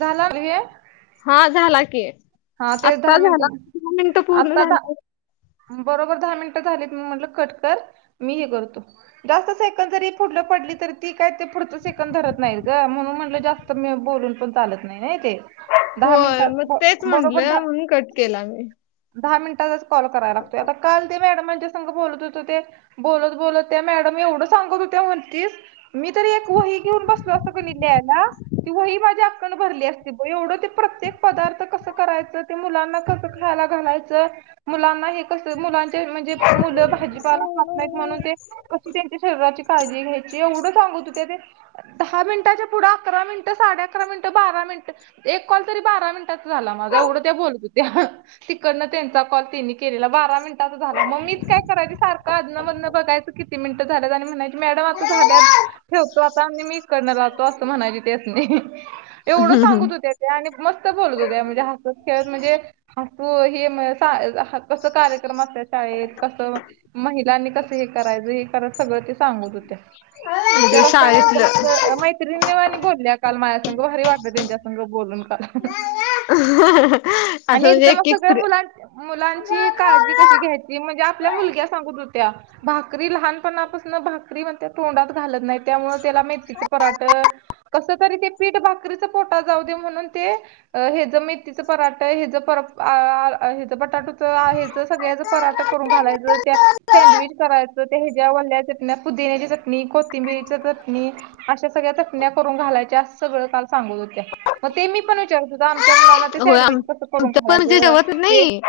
झाला उम हे हा झाला की हा ते दहा आत्ता झाला मिनिटं मिनट पूर्ण आता झाले दहा बरोबर दहा मिनिटं झालेत मी म्हटलं कटकर मी हे करतो जास्त सेकंद जरी पुढलं पडली तरी ती काय ते पुढचं सेकंद धरत नाहीत ग म्हणून म्हणलं जास्त मी बोलून पण चालत नाही नाही ते दहा मिनिटं बो म्हणलं म्हणून कट केला मी दहा मिनिटाचाच कॉल कराय लागतोय आता काल ते मॅडम माझ्या संग बोलत होतो ते बोलत बोलत त्या मॅडम एवढं सांगत होत्या म्हणतीच मी तरी एक वही घेऊन बसलो होतो कणी लिहायला ती वही माझी अक्कन भरली असती ब एवढं ते प्रत्येक पदार्थ कसं करायच ते मुलांना कसं खायला घालायचं मुलांना हे कस मुलांचे म्हणजे मुलं भाजीपाला खात नाहीत म्हणून ते कशी त्यांच्या शरीराची काळजी घ्यायची एवढं सांगत हो त्या ते दहा मिनिटाच्या पुढं अकरा मिनटं साडे अकरा मिनटं बारा मिनटं एक कॉल तरी बारा मिनिटाचा झाला माझा. एवढं त्या बोलत होत्या तिकडनं त्यांचा कॉल त्यांनी केलेला बारा मिन टाचा झाला मग मीच काय करायचे सारखं अधनं मधनं बघायचं की ती मिनिटं झाल्यात आणि म्हणायचं मॅडम आता झाल्यात ठेवतो आता आणि मी करणं लावतो अस म्हणायच्या त्यासनी एवढं हम्म हम्म. सांगत होत्या त्या आणि मस्त बोलत होत्या म्हणजे हास खेळत म्हणजे हासू हे म सा आ कस कार्यक्रम असत्यात शाळेत कसं महिलांनी कसं हे करायचं हे करत सगळं ते सांगत होत्या. म्हणजे टिचर असतानी एकदम शाळेतलं अस माहित त्रिणी वानी बोलल्या काल माया संग भारी वाटलं त्यांच्या संग बोलून काल. [inaudible] आणि एकदमच एक एक सगळ्या फ्री मुलां मुलांची काळजी कशी घ्यायची म्हणजे आपल्या मुलग्या सांगत होत्या भाकरी लहानपणापासन भाकरी म्हणत्या तोंडात घालत नाही. त्यामुळं त्याला मेथीचं पराठ कसं तरी ते पीठ भाकरीच पोटात जाऊदे म्हणून ते अ हे ज मे तिचं पराठ हेज परा आ आ आ बटाटुच आ हेच सगळ्याचं पराठ करून घालायचं त्या सँडविच करायचं त्या हेज्या वल्ल्या चटण्या पुदिन्याची चट णी कोथिंबीरीच चटणी अश्या सगळ्या चटण्या करून घालायच्या अस सगळं काल सांगत होत्या मग ते मी पण विचारत होत आमच्या मुलांना ते होय आम सँडविच कसं करून आमच्यात पण म्हणजे घालायचं जेवत ते नाही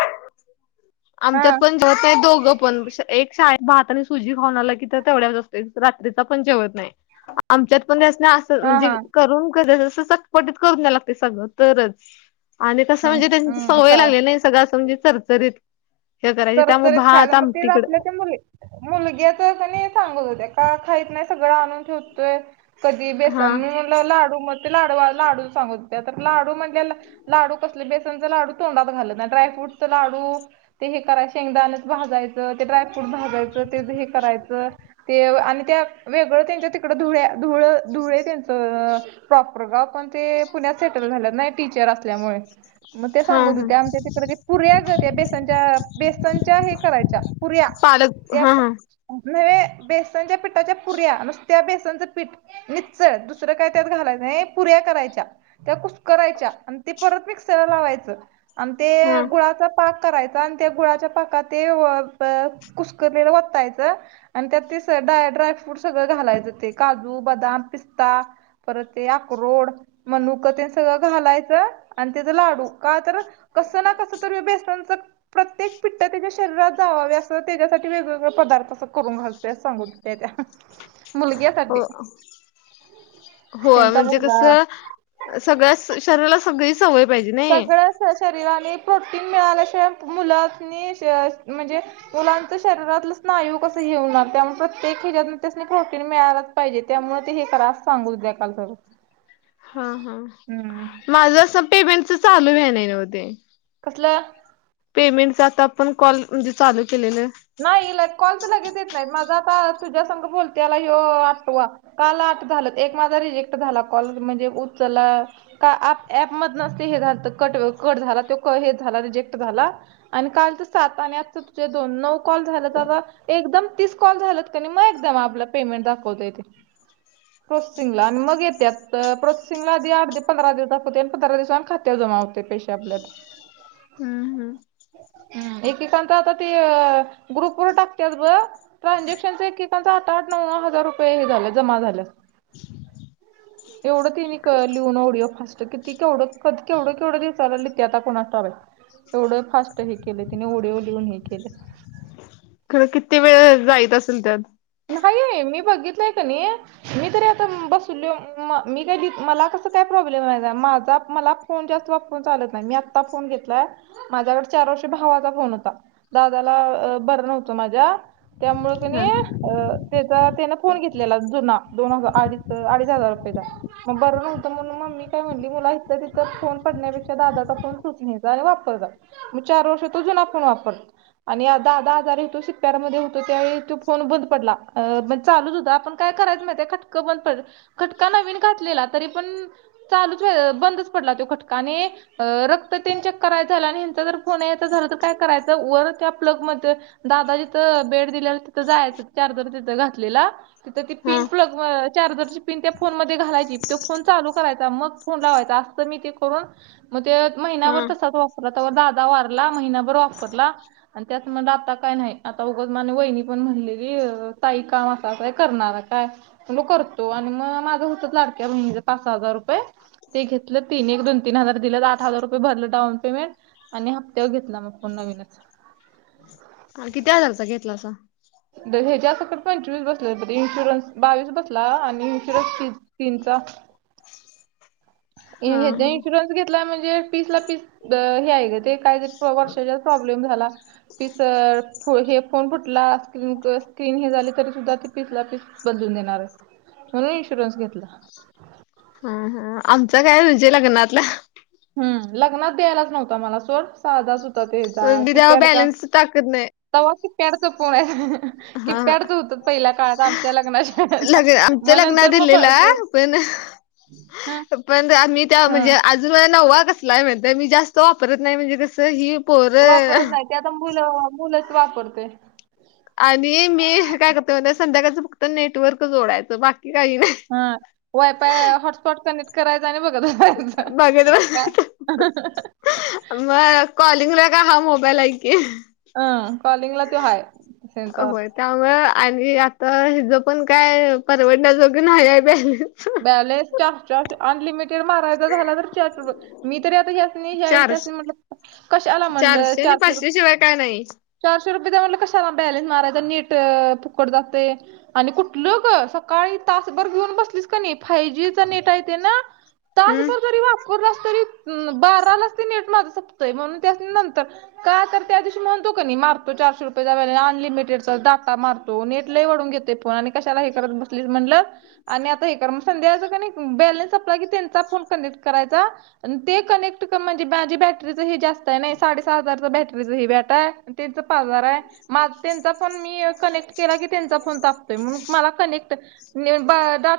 हा आमच्यात पण जेवत नाही दोघं पण स एक शाळेत भात आणि सुजी खाऊन आला की, तर तेवढ्या वरच असतंय रात्रीचा पण जेवत नाही. आमच्यात पण त्यासनी असं तर हा म्हणजे हा करून कसं जसं चटपटीत करून द्या लागतंय सगळं तरच आणि कसं हम्म म्हणजे त्यांची हम्म सवय चा लागलीये ना हे सगळं असं म्हणजे चरचरीत हे करायची त्यामुळे चरचरीत खायज भात मग तेच आमटीकड आपल्या त्या मुली मुलग्याच कणी सांगत होत्या का खाइत नाही सगळं आणून ठेवतोय कधी हा बेसन मी म्हणलं लाडू मग ते लाडू वा लाडूच सांगत होत्या तर लाडू म्हणल्या ल लाडू कसलं बेसनच लाडू तोंडात घालतं नाही ड्रायफ्रूटच लाडू ते हे कराय शेंगदानच भाजायचं ते ड्रायफ्रूट भाजायचं तेद हे करायचं ते आणि त्या वेगळं त्यांच्या तिकडं धुळ्या धुळ धुळे त्यांचं अ प्रॉपर गाव पण ते पुण्यात सेटल झाल्यात ना टीचर असल्यामुळे मग ते हा सांगत हा होते आमच्या तिकडे पुरीग त्या बेसनच्या बेसनच्या हे करायच्या पुऱ्या पालक त्या हा हा न बेसनच्या पिठाच्या पुर्या न त्या बेसनचं पीठ. निित्चळ दुसरं काय त्यात घालायचंय पुऱ्या करायच्या त्याुस करायच्या ते परत मिक्सर लावायच आणि ते हा गुळाचा पाक करायचा. त्या गुळाच्या पाकात ते कुसक वतायचं. आणि त्यात ते डा ड्राय फ्रूट सगळं घालायचं ते काजू बदाम पिस्ता. पर ते या करोड मनुकते सगळं घालायचं आणि त्याचा लाडू का तर कस ना कस त बेसनच. प्रत्येक पिठठ त्याच्या शरीरात जावावे असं तर त्याच्यासाठी वेगवेगळे पदार्थ अस करून घालतो सांग त्या. मुलग्या हो हो त्यांचा म्हणजे मुलगा कस? सगळ्या शरीराला सगळी सवय पाहिजे नाही. सगळ्या शरीराने प्रोटीन मिळाल्याशिवाय मुलांनी म्हणजे. मुलांच शरीरातलं स्नायू कस घेऊन त्यामुळे प्रत्येक खिजत खोटीन मिळाला. पाहिजे त्यामुळ ते हे क्रास सांगू द्या काल तर. हा हा माझ असं पेमेंटच चालू आहे्या नाही नव्हते. कसलं. पेमेंट आता आपण कॉल म्हणजे चालू केलेलं. नाही कॉलच लगेच येत नाही माझा आता तुझ्या समगं बोलते याला ह आठवा. काल आठ झालं एक माझा रिजेक्ट झाला कॉल म्हणजे उचला. का आप ऍप मध नसते हे झा कट कट झाला त हे झाला रिजेक्ट झाला. आणि काल तू सात आणि आज तुझे दोन नऊ. कॉल झा आता एकदम तीस कॉल झाल क मग एकदम आपला पेमेंट दाखवतो येथे. प्रोसेसिंग ला आणि मग येत्या प्रोसेसिंगला आधी आठ पंधरा दिवसात होते आणि पंधरा दिवस खात जमा होते पैश आपल्यात. हम्म हम्म एकेकात आता ते ग्रुप वर टाकते बघ. ट्रानझॅक्शनचा एककां आठ आठ नऊ हजार रुपये हे झालं जमा झालं एवढं ति लिहून आवढिओ फास्ट कि त केवढ कध केवढं केवढं दिचारलािे आता कोणा ठवा एवढ फास्ट हे केले तिने ओढ ओलिवून हे केले ख किती वेळ जायत असेल त्यात काय आहे मी बघितलंय का नाही मी तरी आता बसूनल म मी काही मला कस काय प्रॉब्लेम आहे माझा मला फोन जास्त वापर चालत नाही मी आत्ता फोन घेतलाय माझ्याकडे चार वर्ष भावाचा फोन होता दादाला बरं नव्हतं माझ्या त्यामुळकणी हा त्याचा त्याने फोन घेतलेला जुना दोन हज अडी अडीच हजार रुपयेचा मग बरं नव्हतं म्हणून मम्मी काय म्हणली मुला इथं तिथ फोन पडण्यापेक्षा दादाचा फोन सुचण्याचा आणि वापरचा मग चार वर्ष तुझून ना आपण वापर आणि आा आधा आजार होेतो शेतकऱ्यांमध्ये होतो त्यावेळी तो फोन ब ड चालू सुद्धा आपण काय करायच माहि खटकं ब पड खटका नवीन घातलेला तरी पण चालूच बंदच पडला तो खटकाने रक्त त्यांच्याक करायचं झालं आणि हचा जर फोन याचं झालं तर काय करायचं वर त्या प्लग मध्ये दादा जिथं बेड दिलेला तिथं जायचं चार्जर तिथं घातलेला तिथं ती हा पिन प्लग चार्जरची पिन त्या फोन मध्ये घालायची तो फोन चालू करायचा मग जास्त मी ते करून मग ते महिनाभर हा तसाच वापरला त्यावर दादा वारला महिनाभर वापरला आणि त्यात म्हण आता काय नाही आता उग माने वहिनी पण म्हणली क ताही काम असं असं करणार काय करतो आणि मग माझं होतं लाडक्या ब पाच हजार रुपये ते घेतलं तीन एक दोन तीन हजार दिलं आठ हजार रुपे भरलं डाऊन पेमेंट आणि हप्त्यावर घेतला मग फण नवीनच किती हजारचा घेतला असा ह्याच्या सकडे पंचवीस बसले इन्शुरन्स बावीस बसला आणि इन्शुरन्स फीज तीनचा हा ह्याचा हा इन्शुरन्स घेतला म्हणजे पीस ला पीस हे आहे का ते काहीतरी वर्षाच्यात प्रॉब्लेम झाला तिसर हे फोन फुटला मग तीन हे झाले तरी सुद्धा पिसला पीस बदलून देणार आहे म्हणून इन्शुरन्स घेतला हा आमचा काय म्हणजे लग्नातला हम् लग्नात द्यायलाच नव्हता मला सोर साधाच होता तेचा मी त्यावर किप्याडचा बॅलन्स टाकत नाही. सहावा किटकॅट चा फोन आहे हा हा कि्प्याडत होत पहिल्या काळात आमच्या लग्नाच्याला लग्न आमच्या मग लग्नात नंतर मग प दिलेला ते पण ह पण मी त्या ह म्हणजे अज मला नववा कसला आहे म्हणत मी जास्त वापरत नाही म्हणजे कसं ही पोरं वापरत नाही ते आता मुलं मुलंच वापरतोय आणि मी काय करते म्हण संध्याकाळचं फक्त नेटवर्क जोडायचं बाकी काही नाही हा वयफय हॉटस्पॉट कनेक्ट कराय [inaudible] बघत बस मग कॉलिंगला का हा मोबाईल आहे की अं कॉलिंगला ते हाय तर- त्यामु आणि आता हि ज पण काय परवडण्यासारखा नाहील्या आहे - बॅलन्स टाक चार अनलिमिटेड मारायचा झाला तर वीचार मी तरी आता या्या नाही या्यावेळी चारशे त्यानी म्हणलं कशाला म्हणलं आणि चारशे पाचशे रुपये शिवाय काय नाही. चारशे रुपये द्या म्हटलं कशाला बॅलेन्स मारायचा नेट फुकट जाते. आणि कुठलं ग सकाळी तासभर घेऊन बसलीच फाय जी नेट आहे ते ना हम्म तासभर जरी वापराल तरी- तरी बारालाच ते नेट माझ सपतंय म्हणून त्यासणी नंतर का तर त्या दिवशी म्हणतो का नाही मारतो चारशे रुपये जा्या अनलिमिटेडचा डाटा मारतो नेट लय वढून घेते फोन आणि कशाला हे करत बसली म्हटल आणि हे कर मग संध्याकाळचं त्यांनी बॅलन्स संपला की त्यांचा फोन कनेक्ट करायचा ते कनेक्ट म्हणजे माझी बॅटरीच हे जास्त आहे नाही साडेसहा हजार बॅटरीच बॅट आहे. त्यांचा पार्लर आहे. माझा त्यांचा पण मी कनेक्ट कनेक्ट केले की त्यांचा फोन तापतोय मला कनेक्ट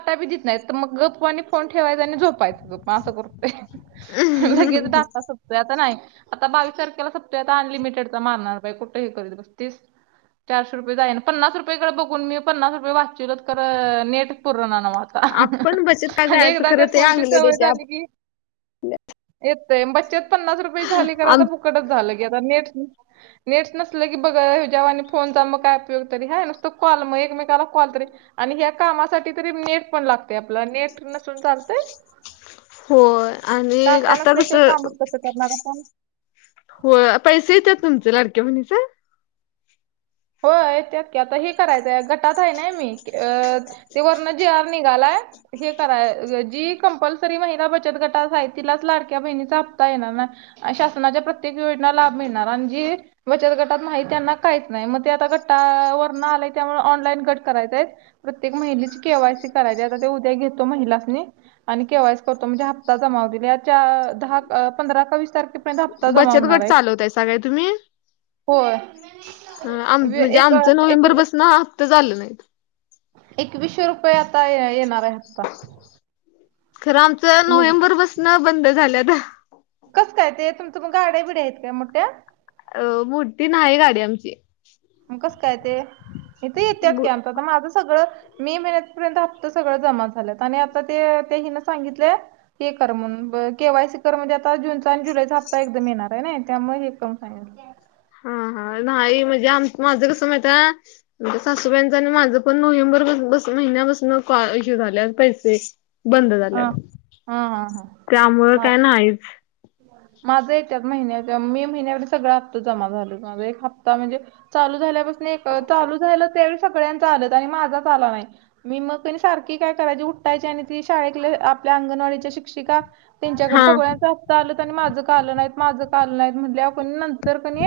काय बी देत नाही, तर मग गप्प वणी फोन ठेवायचा आणि झोपायच मग असं करतो. लगेच डाटा संप नाही तर नाय, आता बावीस तारखेला संपतोय अनलिमिटेड चा मारणार बाई कुठे ही करीत बसतीस. चारशे रुपये जाई पन्नास रुपयाेडे बघून मी पन्नास रुपये वाचीलो तर नेट पुर नावा आपण बचत का आणि जायचं एकदा त्या खरं ते फोनची अंगलट सवय येते झाली आप की येतय बच्चत पन्नास रुपये झाली का आता फुकटच झालं की आता नेट नेट नसलं की बघा ह्याच्या वाणी आणि फोनचा मग काय उपयोग तरी हय नसतो कॉल मग एकमेकाला कॉल तरी आणि ह्या कामासाठी तरी नेट पण लागते आपला नेट नसून चालतय- होय, आणि आता जसं कामच कसं करणार आपण? होय, पैसे येतात तुमचे लडक्या बहिणीच्? होय येत्यात की, आता हे करायचंय गटात आहे नाही मी अ- ते वरण जी आर निघालाय हे कराय जी कंपल्सरी महिला बचत गटास आहे. तिलाच लाडक्या बहिणीचा हप्ता येणार. शासनाच्या प्रत्येक योजना लाभ मिळणार आणि जे बचत गटात माहि त्यांना काहीच नाही मग ते आता घट्टा वरण आलाय त्यामुळे ऑनलाईन घट करायचंय प्रत्येक महिलेची केवायसी करायली आता ते उद्या घेतो महिलासनी आणि केव्हायस करतो म्हणजे हप्ता जमा होईल या चार, दहा, पंधरा का वीस तारखे हप्ता जमा बचत होणार गट आहे. चालवतायसा काय तुम्ही? होय- आम वे- म्हणे एक आमचं एक नोव्हेंबर पासनं हप्ते चालू आहे.. एकवीसशे रुपये आता येणार आहे हप्ता. खरं आमचं नोव्हेंबर पासून बंद झालंत. कस काय ते तुमच्या गाड्याबिड्या आहेत काय मोठ्या? अ मोठी नाही गाडी आमची. मग कस काय ते इत येत्यात की आता माझं सगळं- मे महिन्या पर्यंत हप्त सगळं जमा झालं आणि आता ते ते हिन सांगितले, ते कर म्हणून बर केवाय सी- खर म्हणजे आता जूनचा आणि जुलै चा हप्ता एकदम येणार आहे नाही त्यामुळे हे करम- हा हा नाही म्हणजे आम माझं कसं माहित आहे त सासूबाईचं आणि माझं पण नोव्हेंबर महिन्यापासून इशू झाले पैसे- बंद झाल्यात, हा हा हा त्यामुळे हा. काय नाही. माझं येतत महिन्याच्या मे महिन्यामध्ये सगळा हप्त जमा झाला माझा एक हप्ता म्हणजे चालू झाल्यापासून एक चालू झालं त्यावेळी सगळ्यांच आलंत आणि माझाच आला नाही. मी मग सारखी काय करायची उठायची आणि ती शाळेत आपल्या अंगणवाडीच्या शिक्षिका, त्यांच्याकडे हा सगळ्यांचा हफ्ता आलं आणि माझं का आल नाहीत माझं का आल नाहीत म्हटल्या कणी नंतर कणी,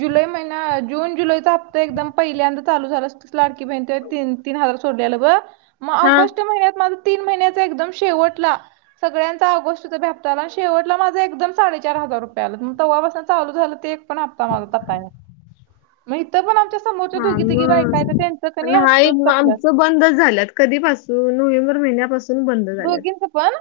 जुलै महिना जून जुलैचा हप्ता एकदम पहिल्यांदा चालू झाला लाडकी बहिण ते तीन तीन हजार सोडल्यालं बघ मग हा ऑगस्ट महिन्यात माझा तीन महिन्याचा एकदम शेवटला सगळ्यांचा ऑगस्टचा बी हप्ता आला. शेवटला माझं एकदम साडेचार हजार रुपय आल मग तेव्हापासून चाल झालं ते एक पण हफ्ता तटला नाय. मग इथं पण आमच्या समोरच्या हा दोघी तिघी बायका आहेत तर मग त्यांचं कणी नाही हप्तच तटल्यात. आमचं बंदच झाल्यात. कधीपासून नोव्हेंबर महिन्यापासून बंद झाल्यात दोघीच पण